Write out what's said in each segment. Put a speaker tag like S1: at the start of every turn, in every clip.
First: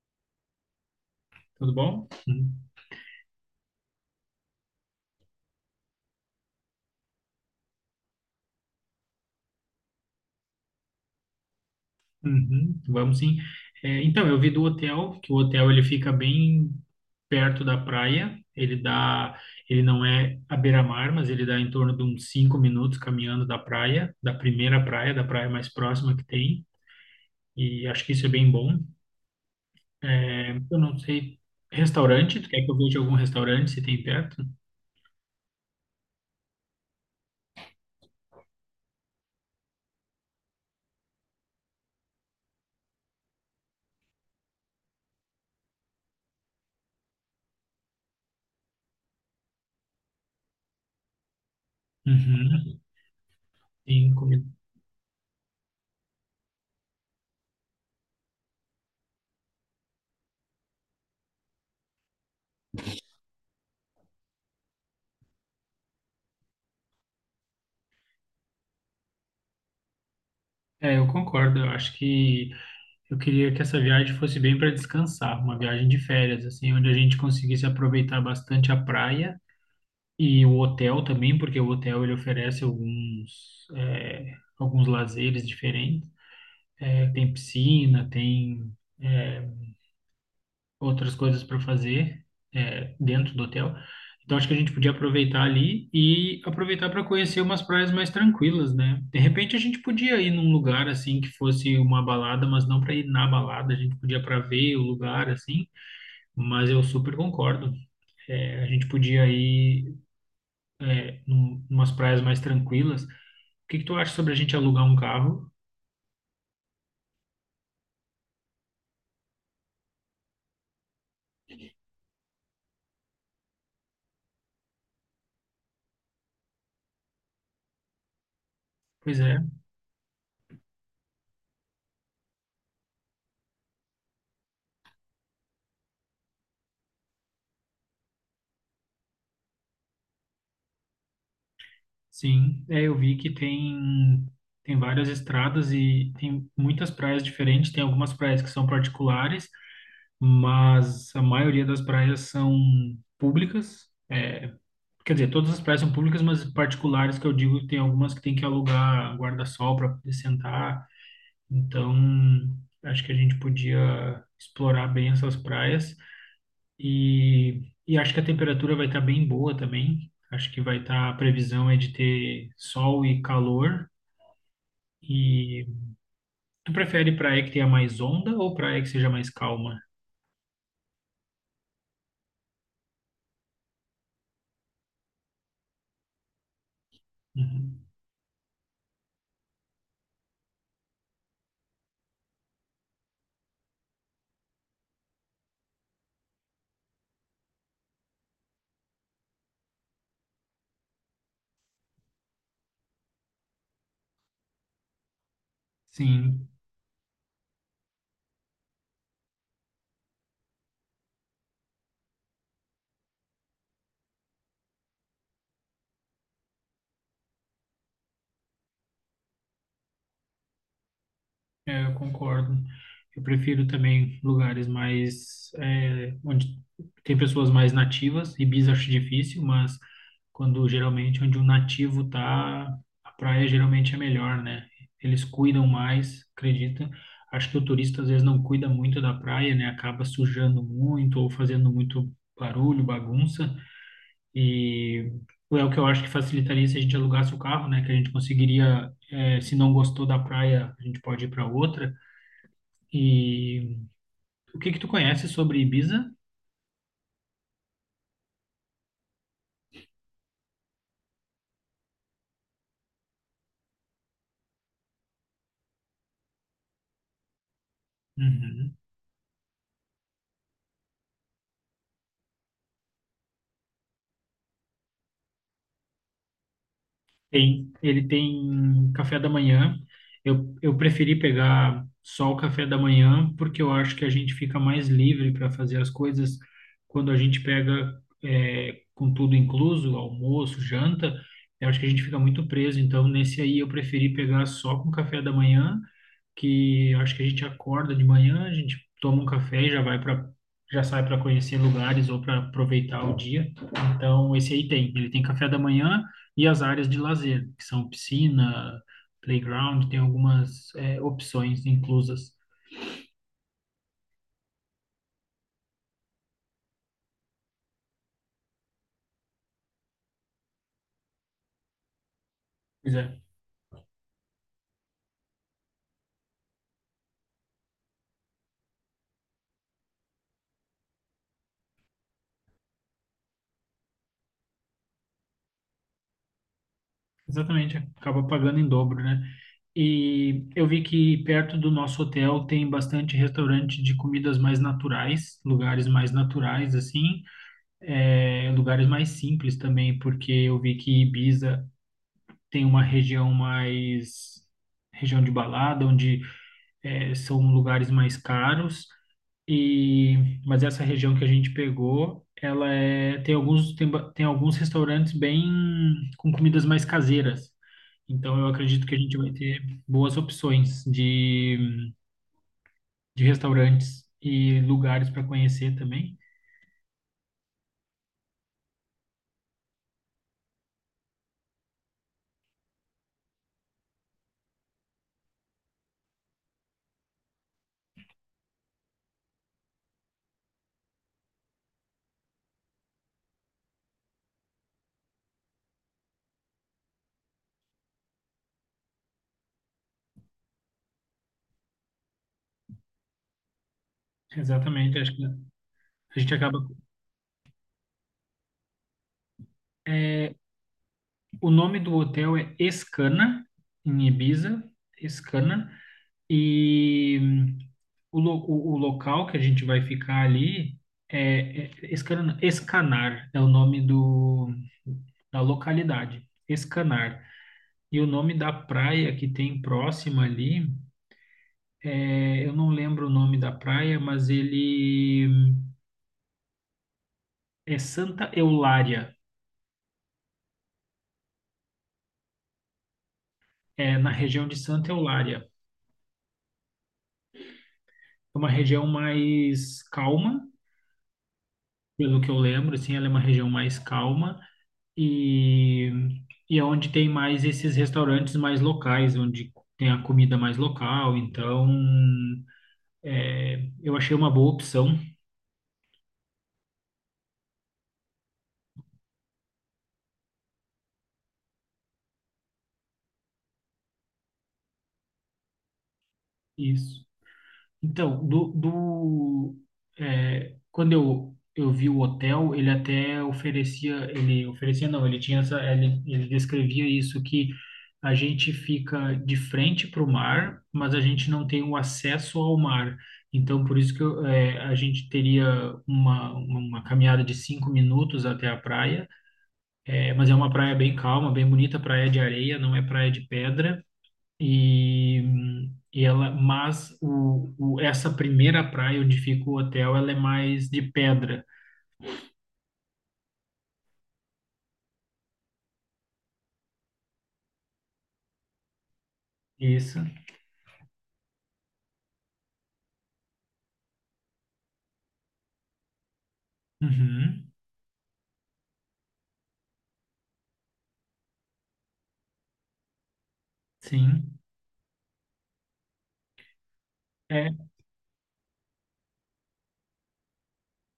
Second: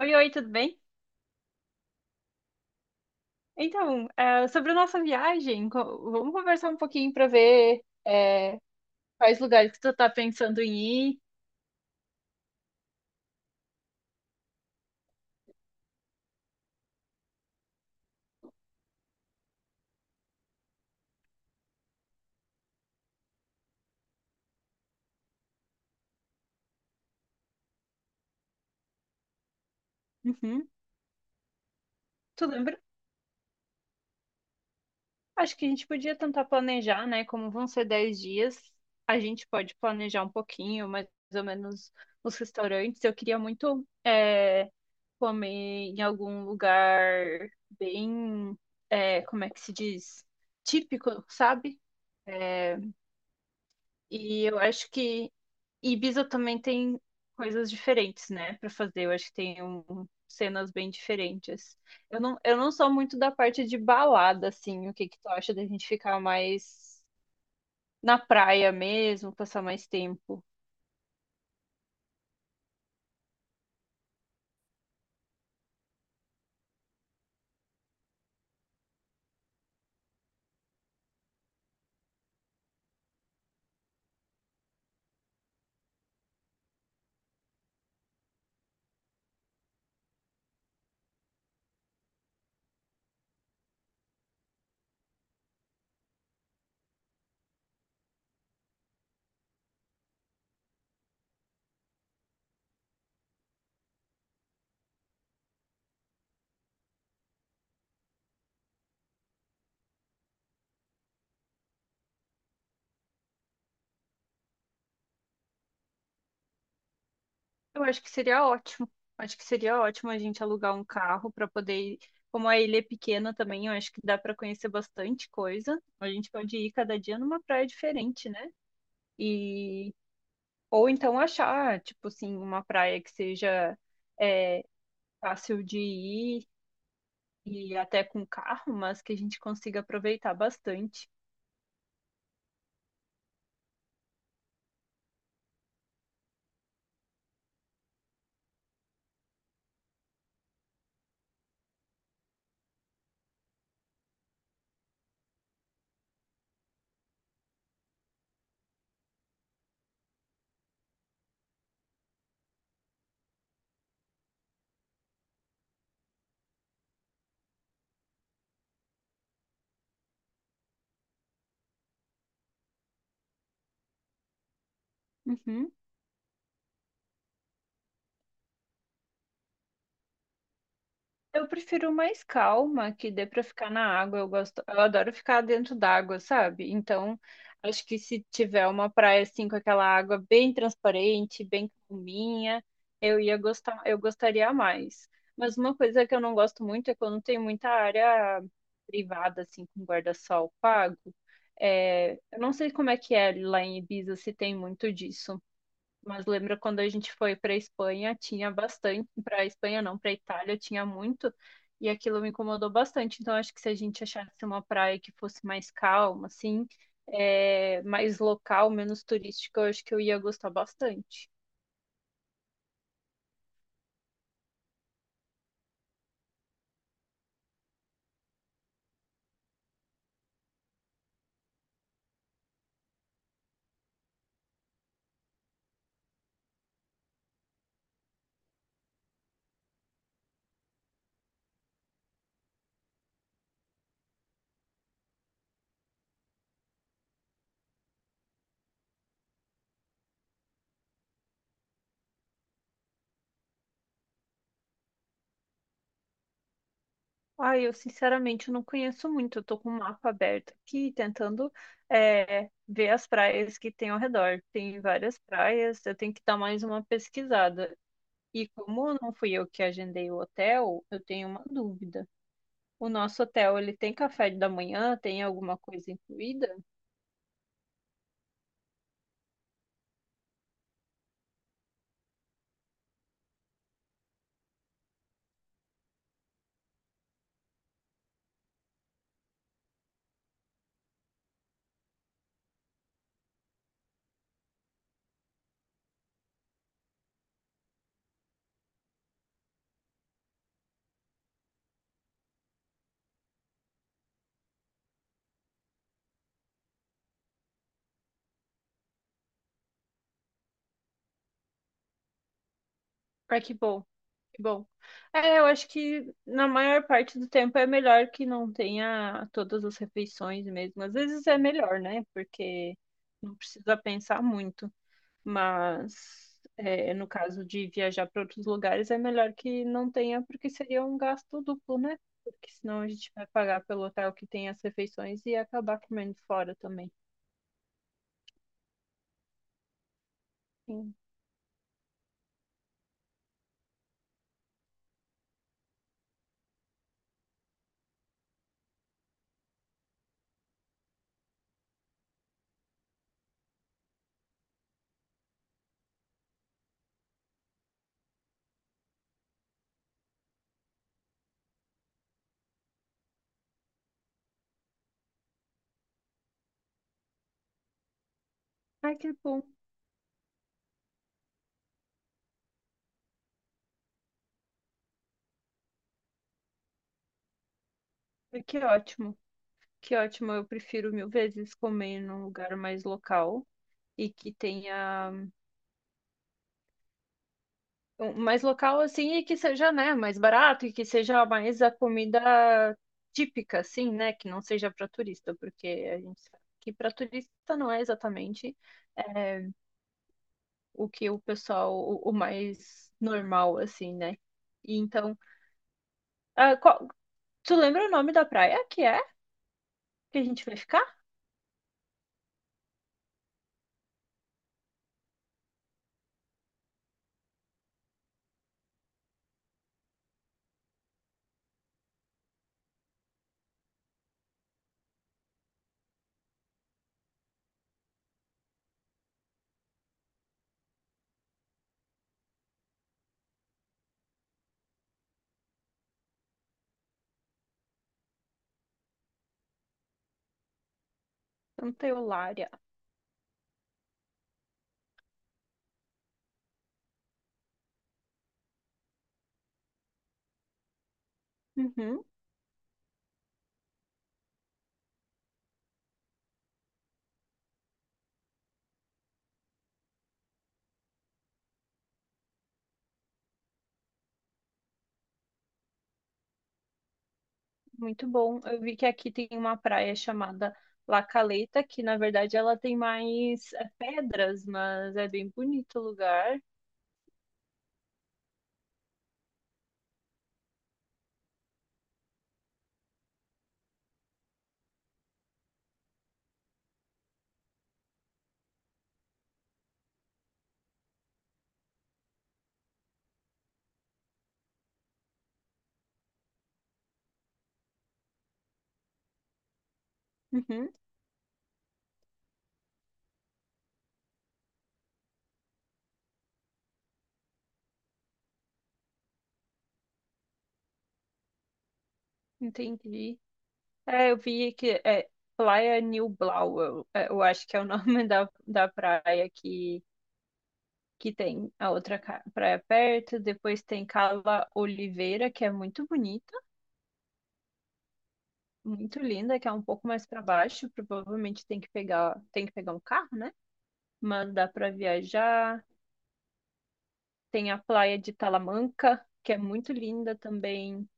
S1: Oi, oi, tudo bem?
S2: Tudo bom? Uhum.
S1: Então, sobre a nossa viagem, vamos conversar um pouquinho para ver quais lugares que tu tá pensando em ir.
S2: Uhum, vamos sim. É, então, eu vi do hotel, que o hotel ele fica bem perto da praia. Ele não é à beira-mar, mas ele dá em torno de uns 5 minutos caminhando da praia, da primeira praia, da praia mais próxima que tem. E acho que isso é bem bom. É,
S1: Uhum.
S2: eu não sei. Restaurante,
S1: Tu
S2: tu quer que eu
S1: lembra?
S2: veja algum restaurante se tem perto?
S1: Acho que a gente podia tentar planejar, né? Como vão ser 10 dias, a gente pode planejar um pouquinho, mais ou menos, os restaurantes. Eu queria muito comer em algum lugar bem, como é que se diz? Típico, sabe?
S2: Uhum, sim, comida.
S1: E eu acho que Ibiza também tem coisas diferentes, né, pra fazer. Eu acho que tem cenas bem diferentes. Eu não sou muito da parte de balada, assim. O que que tu acha da gente ficar mais na praia mesmo, passar mais tempo?
S2: É, eu concordo. Eu queria que essa viagem fosse bem para descansar, uma viagem de férias, assim, onde a gente conseguisse aproveitar bastante a praia e o hotel também, porque o hotel ele oferece alguns lazeres diferentes. É, tem piscina, tem é, outras coisas para fazer dentro do hotel. Então acho que a gente podia aproveitar ali e aproveitar para conhecer umas praias mais tranquilas, né? De repente a gente podia ir num lugar assim que fosse uma balada, mas não para ir na balada, a gente podia para ver o lugar assim, mas eu super concordo. É, a gente podia ir umas praias mais tranquilas. O que que tu acha sobre a gente alugar um carro?
S1: Eu acho que seria ótimo. Acho que seria ótimo a gente alugar um carro pra poder ir. Como a ilha é pequena também, eu acho que dá pra conhecer bastante coisa. A gente pode ir cada dia numa praia diferente, né?
S2: Pois é.
S1: E Ou então achar, tipo assim, uma praia que seja é, fácil de ir e até com carro, mas que a gente consiga aproveitar bastante.
S2: Sim, é, eu vi que tem várias estradas e tem muitas praias diferentes. Tem algumas praias que são particulares, mas a maioria das praias são públicas. É, quer dizer, todas as praias são públicas, mas particulares que eu digo, tem algumas que tem que alugar guarda-sol para poder sentar. Então, acho que a gente podia explorar bem essas praias. E acho que a temperatura vai estar bem boa também. Acho que vai estar, a previsão é de ter sol e calor. E
S1: Uhum.
S2: tu prefere praia que tenha mais onda ou praia que seja mais calma?
S1: Eu prefiro mais calma, que dê pra ficar na água. Eu adoro ficar dentro d'água, sabe? Então,
S2: Uhum.
S1: acho que se tiver uma praia assim com aquela água bem transparente, bem calminha, eu gostaria mais. Mas uma coisa que eu não gosto muito é quando tem muita área privada assim com guarda-sol pago. É, eu não sei como é que é lá em Ibiza se tem muito disso. Mas
S2: Sim.
S1: lembra quando a gente foi para Espanha, tinha bastante, para Espanha não, para Itália tinha muito, e aquilo me incomodou bastante. Então acho que se a gente achasse uma praia que fosse mais calma, assim, mais local, menos turística, eu acho que eu ia gostar bastante.
S2: É, eu concordo. Eu prefiro também lugares mais, onde tem pessoas mais nativas. Ibis acho difícil, mas quando geralmente onde um nativo tá, a praia geralmente é melhor, né? Eles cuidam mais, acredita? Acho que o turista às vezes não cuida muito da praia, né? Acaba sujando muito ou fazendo muito barulho, bagunça. E é o que eu acho que facilitaria se a gente alugasse o carro, né? Que a gente conseguiria, se não gostou da praia, a gente pode ir para outra. E o que que tu conhece sobre Ibiza?
S1: Ah, eu sinceramente eu não conheço muito, eu tô com o mapa aberto aqui, tentando ver as praias que tem ao redor. Tem várias praias, eu tenho que dar mais uma pesquisada. E
S2: Uhum.
S1: como não fui eu que agendei o hotel, eu tenho uma dúvida. O nosso hotel, ele tem café da manhã? Tem alguma coisa incluída?
S2: Ele tem café da manhã. Eu preferi pegar só o café da manhã porque eu acho que a gente fica mais livre para fazer as coisas quando a gente pega com tudo incluso, almoço, janta. Eu acho que a gente fica muito preso. Então, nesse aí eu preferi pegar só com café da manhã que eu acho que a gente acorda de manhã, a gente toma um café e já sai para conhecer lugares ou para aproveitar o dia. Então, esse aí tem café da manhã e as áreas de lazer, que são piscina, playground, tem algumas opções inclusas.
S1: Ah, que bom, que bom. É, eu acho que na maior parte do tempo é melhor que não tenha todas as refeições mesmo. Às vezes é melhor, né? Porque
S2: Pois é,
S1: não precisa pensar muito. Mas é, no caso de viajar para outros lugares, é melhor que não tenha, porque seria um gasto duplo, né? Porque senão a gente vai pagar pelo hotel que tem as refeições e acabar comendo fora também.
S2: exatamente, acaba pagando em dobro, né? E eu vi
S1: Sim.
S2: que perto do nosso hotel tem bastante restaurante de comidas mais naturais, lugares mais naturais assim, lugares mais simples também, porque eu vi que Ibiza tem uma região mais região de balada, onde são lugares mais caros. Mas essa região que a gente pegou, ela tem alguns restaurantes bem com comidas mais caseiras. Então eu acredito que
S1: Ai,
S2: a
S1: que
S2: gente vai
S1: bom.
S2: ter boas opções de restaurantes e lugares para conhecer também.
S1: Ai, que ótimo. Que ótimo, eu prefiro mil vezes comer num lugar mais local e que tenha mais local assim e que seja, né, mais barato e que seja mais a comida típica, assim, né, que não seja para turista, porque a gente sabe que para turista não é exatamente é, o que o pessoal, o mais normal, assim, né? E
S2: Exatamente, acho
S1: então,
S2: que a gente
S1: ah,
S2: acaba.
S1: qual- tu lembra o nome da praia que é que a gente vai ficar?
S2: O nome do hotel é Escana, em Ibiza, Escana, e o local que a gente vai ficar ali é Escana, Escanar, é o nome do, da localidade, Escanar. E o nome da praia que tem próxima ali, eu não lembro o nome da praia, mas ele é Santa Eulária,
S1: Santa Eulária.
S2: é na região de Santa Eulária. É uma região mais calma,
S1: Uhum.
S2: pelo que eu lembro, assim, ela é uma região mais calma e, e é onde tem mais esses restaurantes mais locais, onde tem a comida mais local. Então, eu achei uma boa opção.
S1: Muito bom. Eu vi que aqui tem uma praia chamada La Caleta, que na verdade ela tem mais pedras, mas é bem bonito o lugar.
S2: Isso. Então, quando eu vi o hotel, ele até oferecia, ele oferecia não, ele tinha ele descrevia isso que a gente fica de frente para o mar, mas a gente não tem o acesso ao mar. Então, por isso que a gente teria uma caminhada de 5 minutos até a praia, mas é uma
S1: Uhum,
S2: praia bem calma, bem bonita, praia de areia, não é praia de pedra. E, e mas essa primeira praia onde fica o hotel, ela é mais de pedra.
S1: entendi. É, eu vi que é Playa Nublau, eu acho que é o nome da praia
S2: Isso.
S1: que tem a outra praia perto. Depois tem Cala Oliveira, que é muito bonita,
S2: Uhum.
S1: muito linda, que é um pouco mais para baixo. Provavelmente tem que pegar um carro, né? Mas
S2: Sim.
S1: dá para viajar. Tem a
S2: É
S1: praia de Talamanca, que é muito linda também.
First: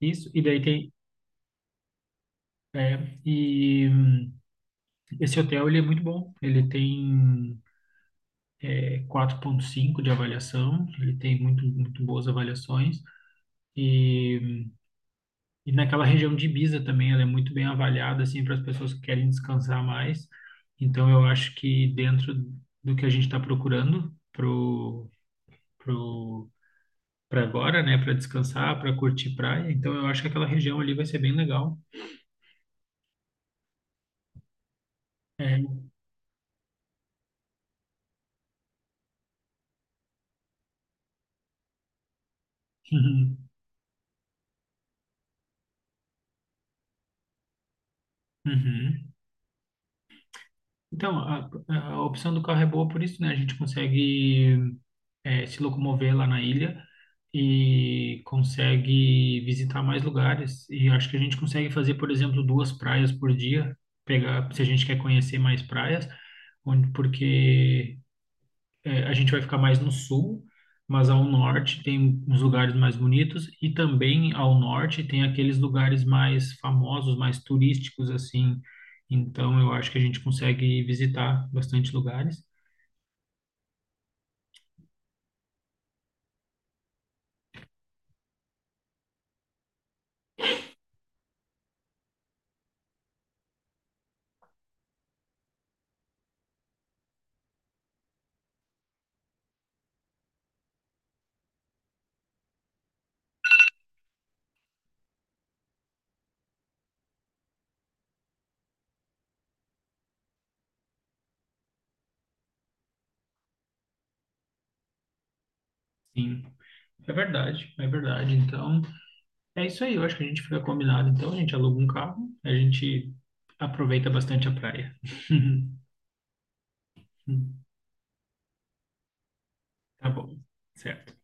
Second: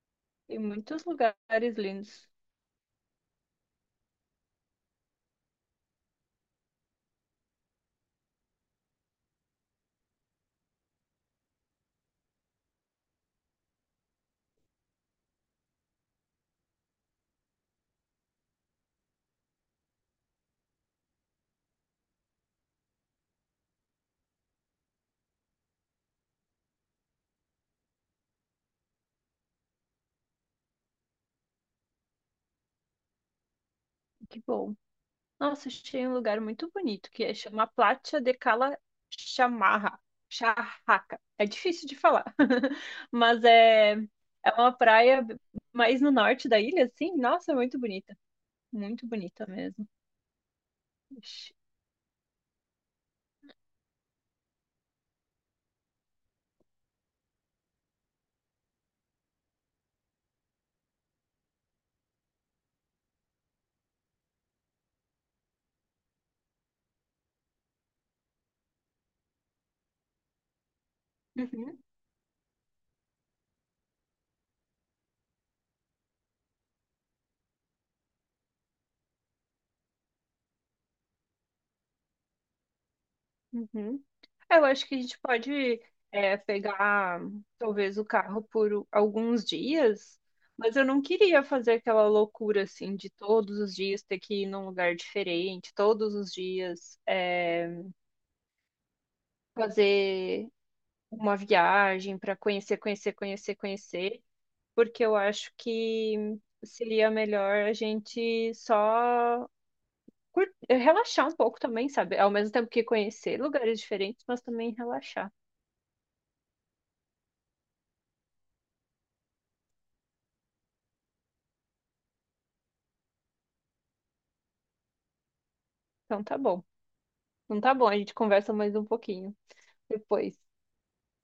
S2: isso.
S1: Tem muitos lugares lindos.
S2: É, e esse hotel ele é muito bom. Ele tem 4,5 de avaliação. Ele tem muito muito boas avaliações. E E naquela região de Ibiza também, ela é muito bem avaliada, assim, para as pessoas que querem descansar mais. Então, eu acho que dentro do que a gente está procurando pro, para agora, né, para descansar, para curtir praia, então eu acho que aquela região ali vai ser bem legal.
S1: Que bom. Nossa,
S2: É.
S1: achei um lugar muito bonito, que é chama Platia de Cala Chamarra. Charraca. É difícil de falar.
S2: Uhum.
S1: Mas é, é uma praia mais no norte da ilha, assim. Nossa, é muito bonita. Muito
S2: Uhum.
S1: bonita mesmo.
S2: Então, a,
S1: Ixi.
S2: a opção do carro é boa por isso, né? A gente consegue se locomover lá na ilha e consegue visitar mais lugares. E acho que a gente consegue fazer, por exemplo, duas praias por dia, pegar, se a gente quer conhecer mais praias, onde, porque a gente vai ficar mais no sul, mas ao
S1: Uhum,
S2: norte tem uns lugares mais bonitos e também ao norte tem aqueles lugares mais famosos, mais turísticos assim. Então eu acho que a gente consegue visitar bastante lugares.
S1: uhum. Eu acho que a gente pode pegar talvez o carro por alguns dias, mas eu não queria fazer aquela loucura assim de todos os dias ter que ir num lugar diferente, todos os dias fazer uma viagem para conhecer, conhecer, conhecer, conhecer, porque eu acho que seria melhor a gente só relaxar um pouco também, sabe? Ao mesmo tempo que conhecer lugares diferentes, mas também relaxar.
S2: Sim, é verdade, é verdade. Então, é isso aí, eu acho que a gente fica combinado. Então, a gente aluga um carro, a gente aproveita bastante a praia.
S1: Então tá bom. Então tá bom, a gente conversa mais um pouquinho
S2: Tá bom,
S1: depois.
S2: certo.